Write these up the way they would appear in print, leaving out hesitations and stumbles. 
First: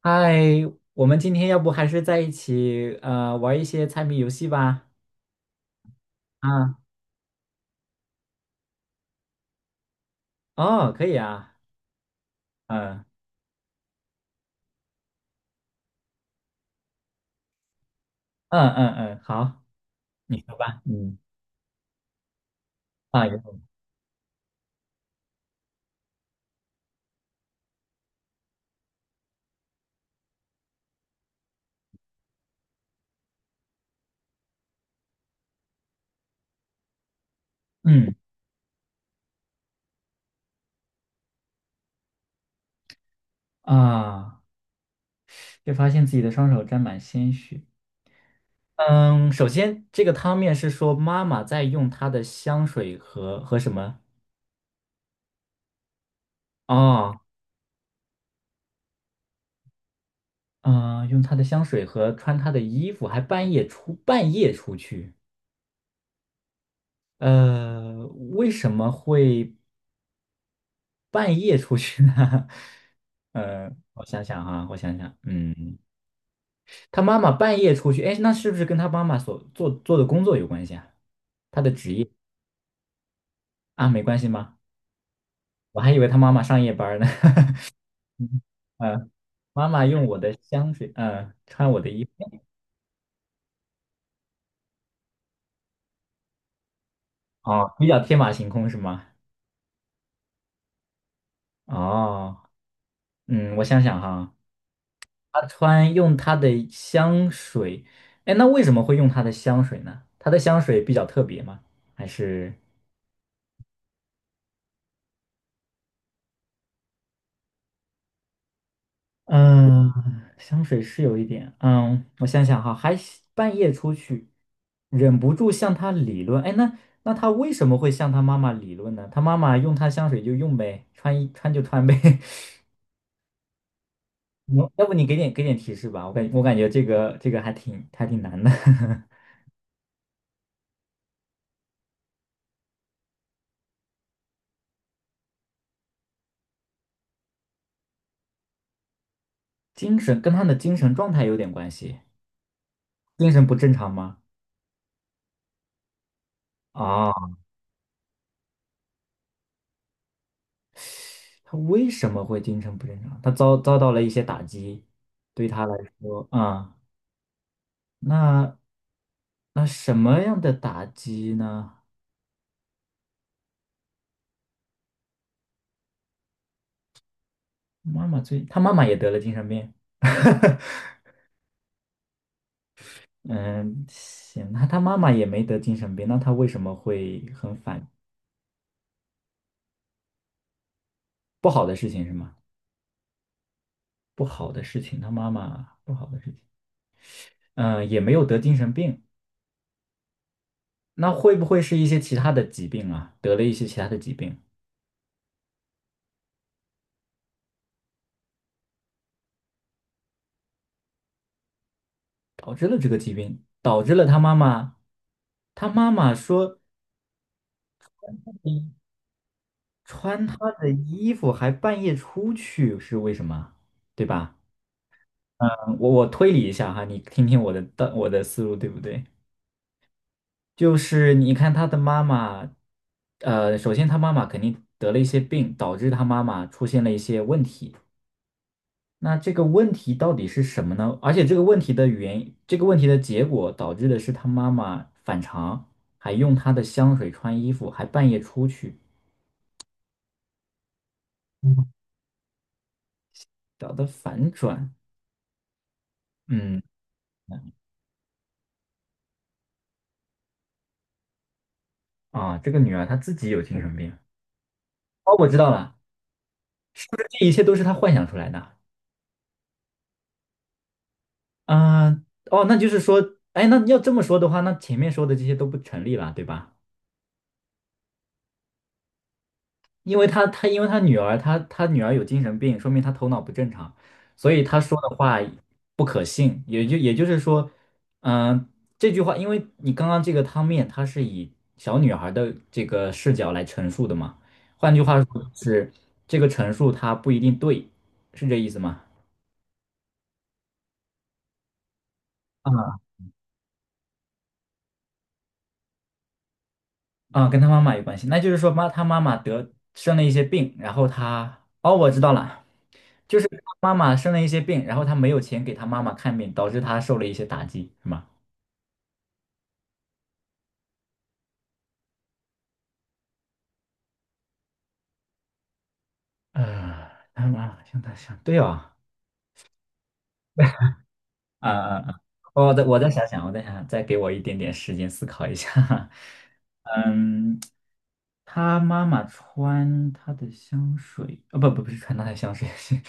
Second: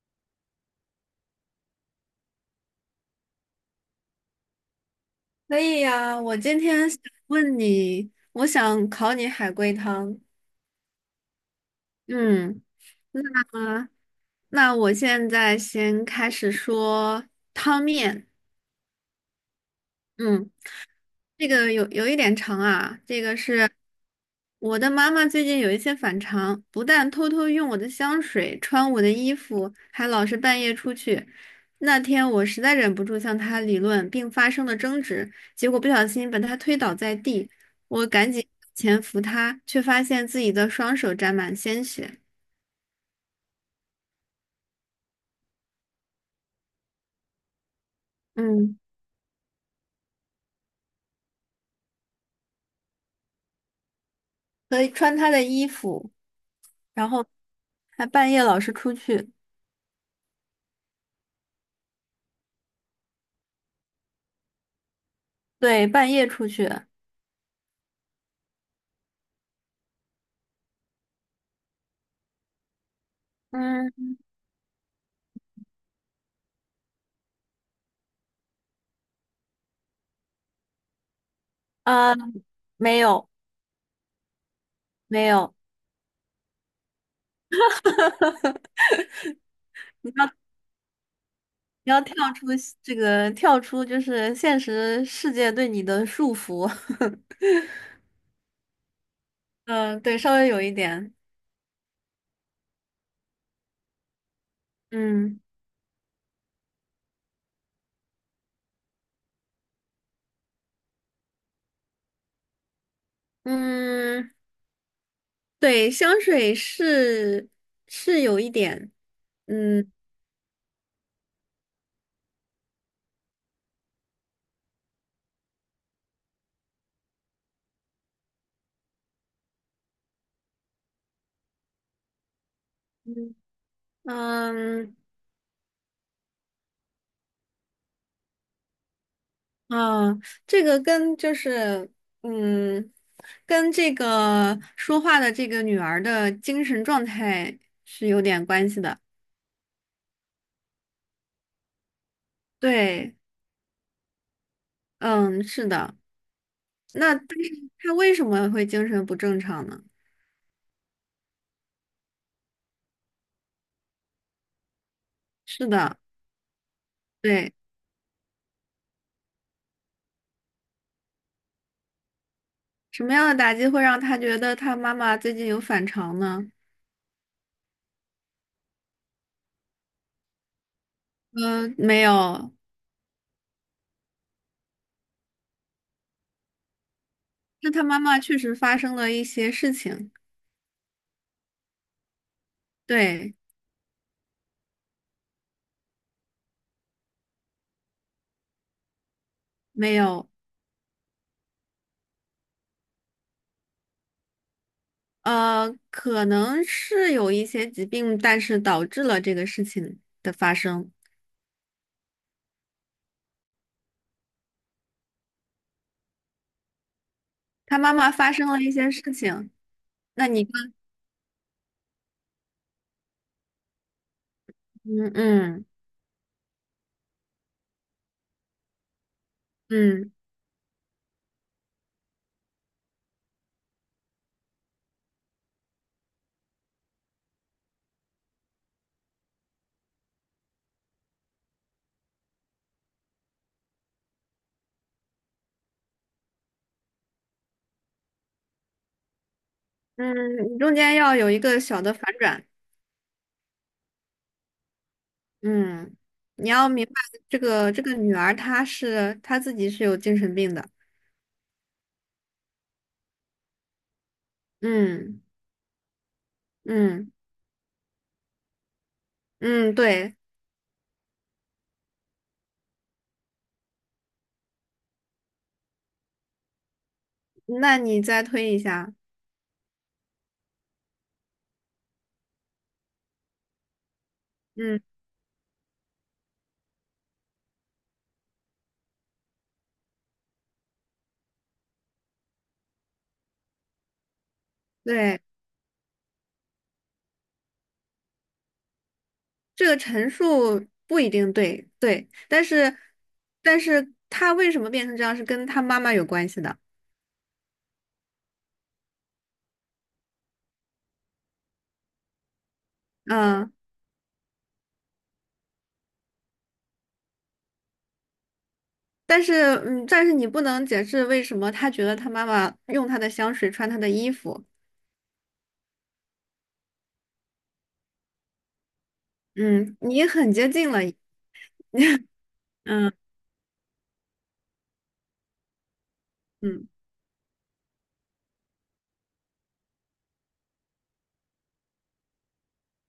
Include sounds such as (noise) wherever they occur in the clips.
嗨，我们今天要不还是在一起玩一些猜谜游戏吧？可以呀，我今啊，天想问你，我想考你海龟汤。哦，可以啊，嗯，嗯那那我现在先开始说汤面。嗯嗯嗯，好，你嗯，说吧，嗯这个有一点长啊，这啊，个有是我的妈妈最近有一些反常，不但偷偷用我的香水、穿我的衣服，还老是半夜出去。那天我实在忍不住向她理论，并发生了争执，结果不小心把她推倒在地，我嗯赶紧前扶她，却发现自己的双手沾满鲜血。啊，就发现自己的双手沾满鲜血。嗯，嗯，首先这个汤面是说妈妈在用她的香水和什么？可以穿她的衣服，然哦，后还半夜老是出去，嗯、用她的香水和穿她的衣服，还半夜出去。对，半夜出去。呃，为什么会？半夜出去呢？(laughs) 嗯，我想想，嗯，他妈妈半夜出去，哎，那是不是跟他妈妈所做的工作有关系啊？他的职业呃，没有。啊，没关系吗？没有，我还以为他妈妈上夜班儿呢。(laughs) 嗯，妈妈用你我要的香水，穿我的你要衣服，跳出这个，跳出就是现实世界对你的束缚。(laughs) 哦，比较天马行空是吗？嗯，对，稍微有一点。哦，嗯，我想想哈，嗯他用他的香水，哎，那为什么会用他的香水呢？他的香水比较特别吗？还是？嗯，对，香水是有一点。嗯嗯，香水是有一点，嗯，我想想哈，还半夜出去，忍不住向他理论。哎，那他为什么会向他妈妈理论呢？他妈妈用他香水就用呗，穿一穿就穿呗。(laughs) 嗯嗯，要不嗯你给点提示吧，我感觉这个还挺难的，啊，这个跟就是嗯，跟这个说话的这个女儿的精神状态是有点关系的。(laughs) 精神跟他的精神状态有点关系，对，精神不正常吗？嗯，是的。啊，那但是他为什么会精神不正常呢？他为什么会精神不正常？他遭到了一些打击，对他是来的，说，对，那那什么样的打击呢？什么样的打击会让他觉得他妈妈最近有反常呢？妈妈最，他妈妈也得了精神病。(laughs) 嗯、没有，嗯，行，那他妈妈也没得精神病，那他为什么会很那他反？妈妈确实发生了一些事情。不好的事情是吗？对，不好的事情，他妈妈不好的事情，嗯，也没有得精神病，没有，那会不会是一些其他的疾病啊？得了一些其他的疾病，可能是有一些疾病，但是导致了这个事情的发生。导致了这个疾病，导致了他妈妈，他妈妈说他妈妈发生了一你些事情，穿那你他的更衣服还半夜出去是为什么？对吧？嗯嗯我推理一下哈，你听听我的思路对不对？嗯就是你看他的妈妈，首先他妈妈肯定得了一些病，导致他妈妈出现了一些问题。那这个问题到底是什么呢？而且这个问题的原因这个问题的结果导致的是他妈妈反常，还用他的香水穿衣服，还半夜出去，嗯，你中间要有一个嗯小的反转。搞得反转。嗯，你嗯要明白这个女儿她自己是有精神病的。啊，这个女儿她自己有精神病。哦，嗯我知道了，是不是嗯这一切都是她幻想出来的？嗯，对，嗯，哦，那就是说，哎，那要这么说的话，那前面说的这些都不成立了，对吧？那你再推一下。因为因为他女儿，他女儿有精神病，说明他头脑不正常，所以他说嗯，的话不可信。也就是说，嗯、这句话，因为你刚刚这个汤面，它是以小女孩的这个视角来陈述的嘛，换句话对，说，就是这个陈述它不一定对，是这意思吗？这个陈述不一定对，对，但是啊，但是他为什么变成这样是跟他妈妈有关系的。啊，跟他妈妈有关系。那就是说他妈妈得生了一些病，然后他，哦，我知道了，就是他嗯，妈妈生了一些病，然后他没有钱给他妈妈看病，导致他受了一些打击，是吗？但是但是你不能解释为什么他觉得他妈妈用她的香水穿他的衣服。啊，他妈妈向他想，对哦，嗯，你很接近了。啊啊啊！嗯我再想想，再给我一点点时间思考一下。(laughs) 嗯，嗯，他妈妈穿他的香水，不是穿他的香水，是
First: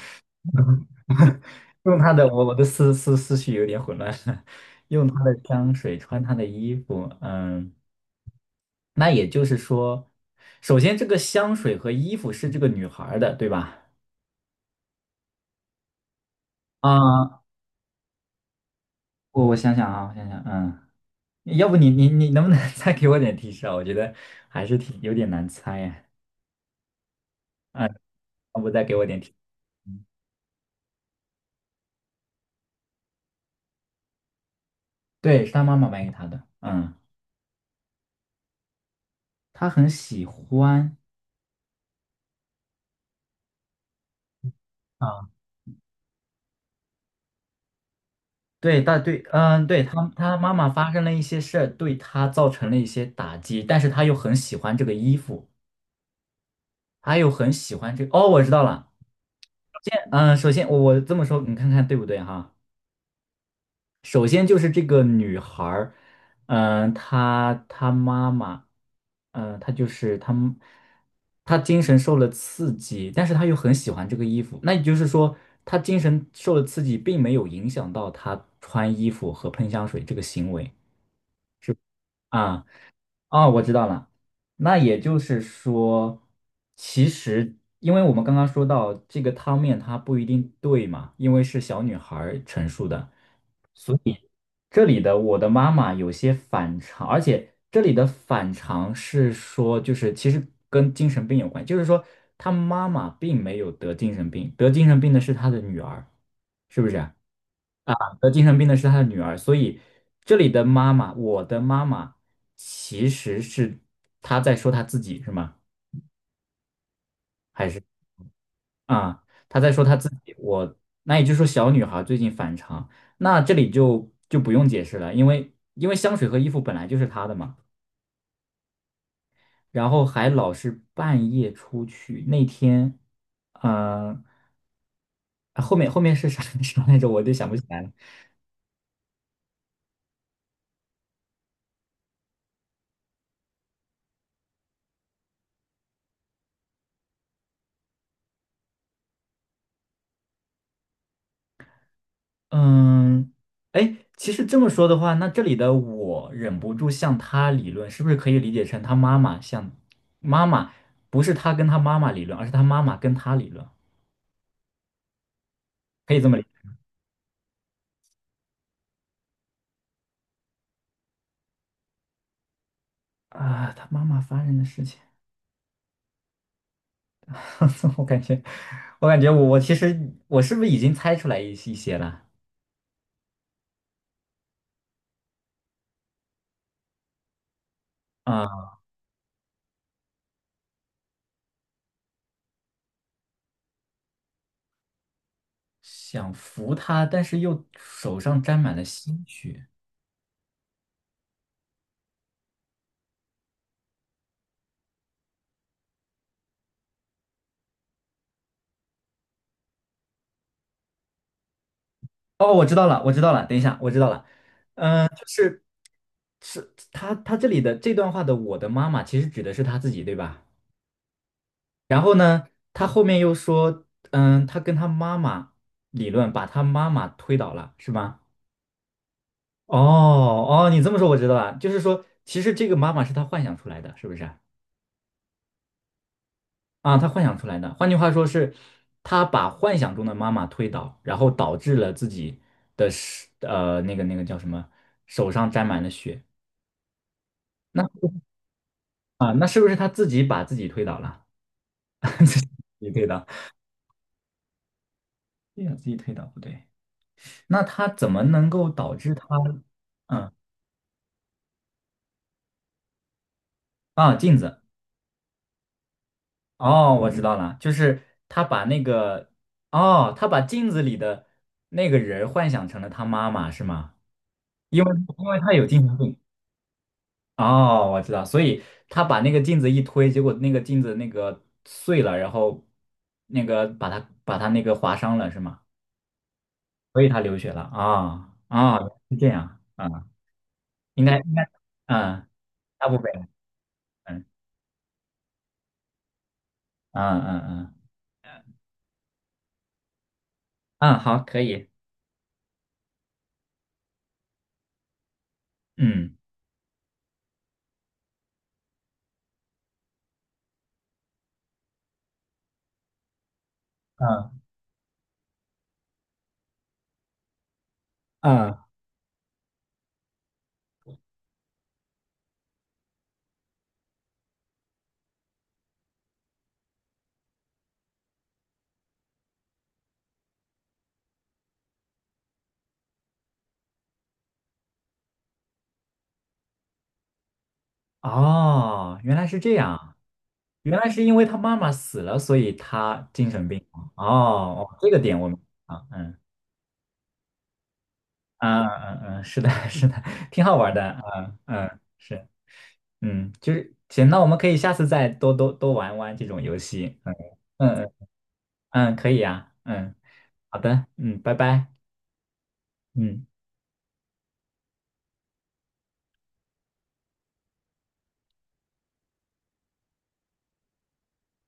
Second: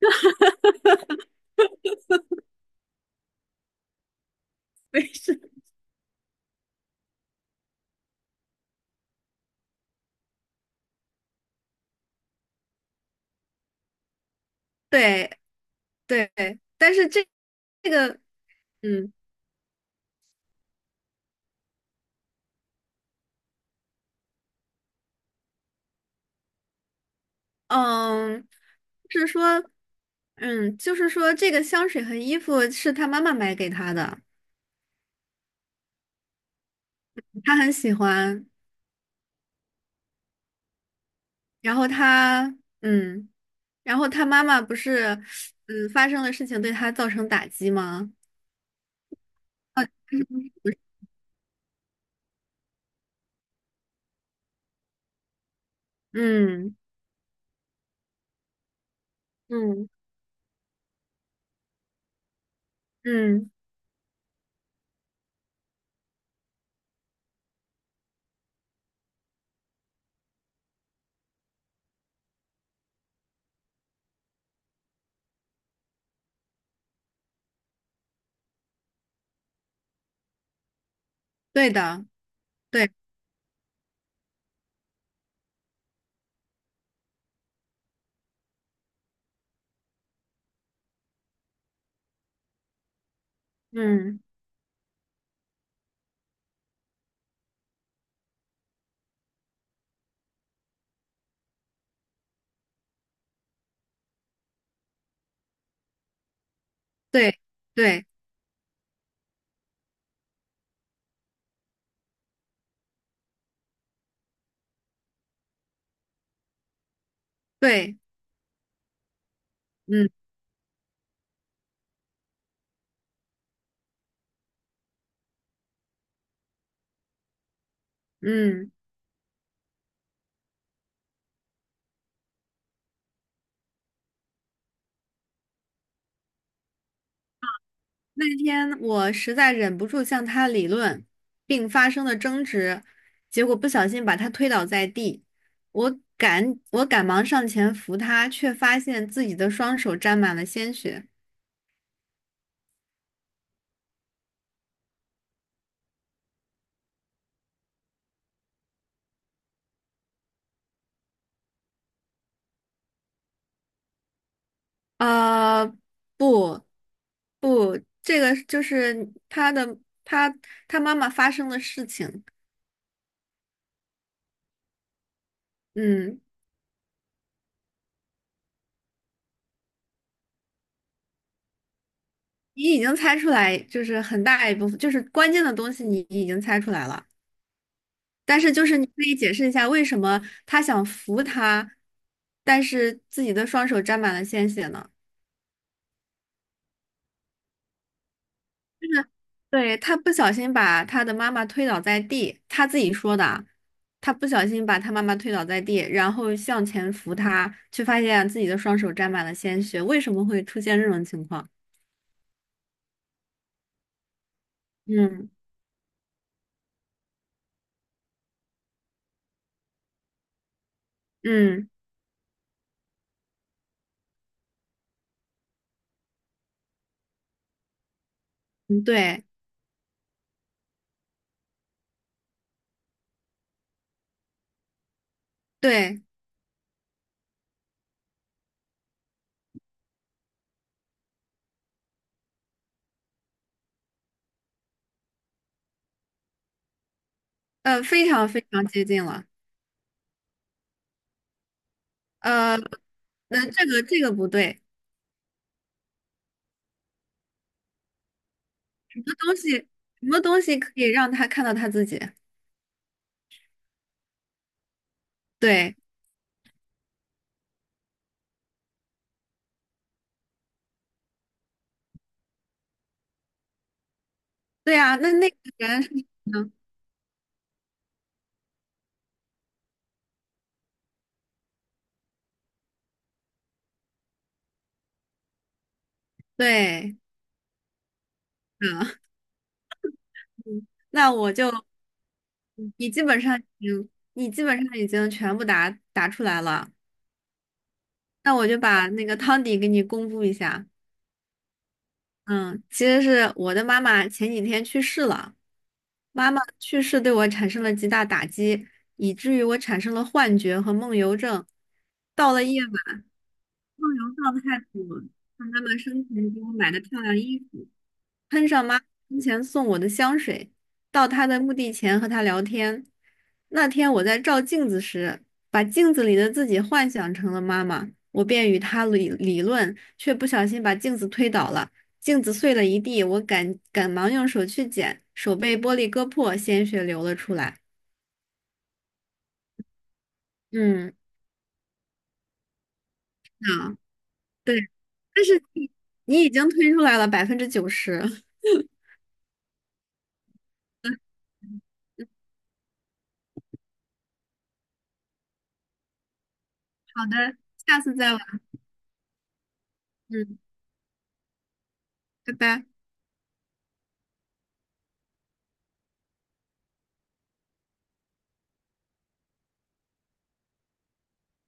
用他的，我的思绪有点混乱，(laughs) (laughs) 对，用他的是，香水，穿他的衣服，嗯，那也就是说，首先这个香水和衣服是这个女孩儿的，对吧？对。对，但是这啊，这个，嗯我想想，嗯，要不你能不能 (laughs) 再给我点提示啊？我觉得还是挺有点难猜呀，嗯，嗯，要不再给我点提是示？说，就是说，这个香水和衣服是他妈妈买给他的，对，是他妈妈买给他的，嗯，他很喜欢。他很喜欢。然后他，嗯，然后他妈妈不是，啊。发生了事情对他造成打击吗？对，对，嗯，对，他妈妈发生了一些事儿，对他造成了一些打击，但是他又很喜欢这个衣服，嗯他又很喜欢这个。哦，我知道了，嗯嗯，首先我这么说，你看看对不对哈？嗯，首先就是这个女孩儿，嗯，她妈妈，嗯，她就是她妈她精神受了刺激，但是她又很喜欢这个衣服，那也就是说，她精神受了刺激，并没有影响到她穿衣服和喷香水这个行为对的，啊。对，啊，我知道了。那也就是说，其实因为我们刚刚说到这个汤面它不一定对嘛，因为是小女孩儿陈述的。嗯这里的我的妈妈有些反常，而且这里的反常是说，就是其实跟精神病有关，就是说她妈妈并没有得精神病，得精神病的是她的女儿，是不是啊？对啊，对得精神病的是他的女儿，所以这里的妈妈，我的妈妈，其实是她在说她自己是吗？还是对，啊，她在说她自嗯己？那也就是说，小女孩最近反常，那这里就不用解释了，因为香水和衣服本来就是她的嘛，嗯。然后还老是半夜出去，那天，嗯、后面是啥 (laughs) 啥来着 (laughs)？我就想不起来了。那天我实在忍不住向他理论，并发生了争执，结果不小心把他推倒在地。我赶忙上前扶他，却发现自己的双手沾满了鲜血。嗯，哎，其实这么说的话，那这里的我忍不住向他理论，是不是可以理解成他妈妈向妈妈，不是他跟他妈妈理论，而是他妈妈跟他理论，呃，可以这么理解不，不，这个就是他的他他妈妈发生的事情。啊？他妈妈发生的事情，嗯，(laughs) 我感觉，我感觉我其实我是不是已经猜出来一些了你已经猜出来，就是很大一部分，就是关键的东西，你已经猜出来了。但是就啊？是你可以解释一下，为什么他想扶他，但是自己的双手沾满了鲜血呢？想扶他，但是又手上沾满了就是鲜血。对，他不小心把他的妈妈推倒在地，他自己说的啊，他不小心把他妈妈推倒在地，然后向前扶他，却发现自己的双手沾满了鲜血，为什么会出现这种情况？哦，我知道了，我知道了，等一下，我知道了。嗯是。是他这里的这段话的“我的妈妈”其实指的是他自己，对吧？嗯然后呢，他后面又说，嗯，他跟他妈妈理论，把他妈妈推倒了，是吗？嗯，对哦哦，你这么说我知道了，就是说，其实这个妈妈是他幻想出来的，是不是啊？对，啊，他幻想出来的，换句话说是，他把幻想中的妈妈推倒，然后导致了自己的是那个叫什么，手上沾满了血。那非常非常接近了，啊，那是不是他自己把自己推倒了？(laughs) 自呃，己推倒。那这个不对，对呀，自己推倒不对，那他怎么能够导什么致他？东西什么嗯，东西可以让他看到他自己？啊，镜子，对哦，我知道了，就是他把那个，哦，他把镜子里的那个人儿幻想成了他妈妈，是吗？对因为啊，那因那个为他有人精是神病。嗯，哦，我知道，所以他把那个镜子一推，结果那个镜子那个碎了，然后那个把他那个划伤了，是吗？对，所以他流血了啊啊，嗯，是这样啊，(laughs) 应那该我应该，就嗯，大你部基分，本上已经嗯你基本上已经全部答出来了，嗯嗯嗯。那我就把那个汤底给你公布一下。嗯，好，可以。嗯，其实是我的妈妈前几天去世了，嗯妈妈去世对我产生了极大打击，以至于我产生了幻觉和梦游症。到了夜晚，梦游嗯状态组，看妈妈生前给我买的漂亮衣服。喷嗯，上妈生前送我的香水，到她的墓地前和她聊天。那天我在照镜子时，把镜子里的自己幻想成了妈妈，我便与她理论，却不小心把镜子推倒了，镜子碎了一地，我赶忙用手去捡，手被玻璃割破，鲜血流了出来。哦，原来是这样，原来嗯，是因为他妈妈死了，所以他精神病啊，了哦，对，哦，这个点但我们是你啊，嗯，你已经推出来了90%。啊，嗯嗯，嗯是的，(laughs) 是的，挺好玩的，嗯嗯，(laughs) 是，嗯，就是行，那我们可以下次再多多玩玩这种游戏，好嗯的，嗯下嗯次再玩。嗯，可以呀，嗯，嗯，好的，嗯，拜拜，拜拜。嗯。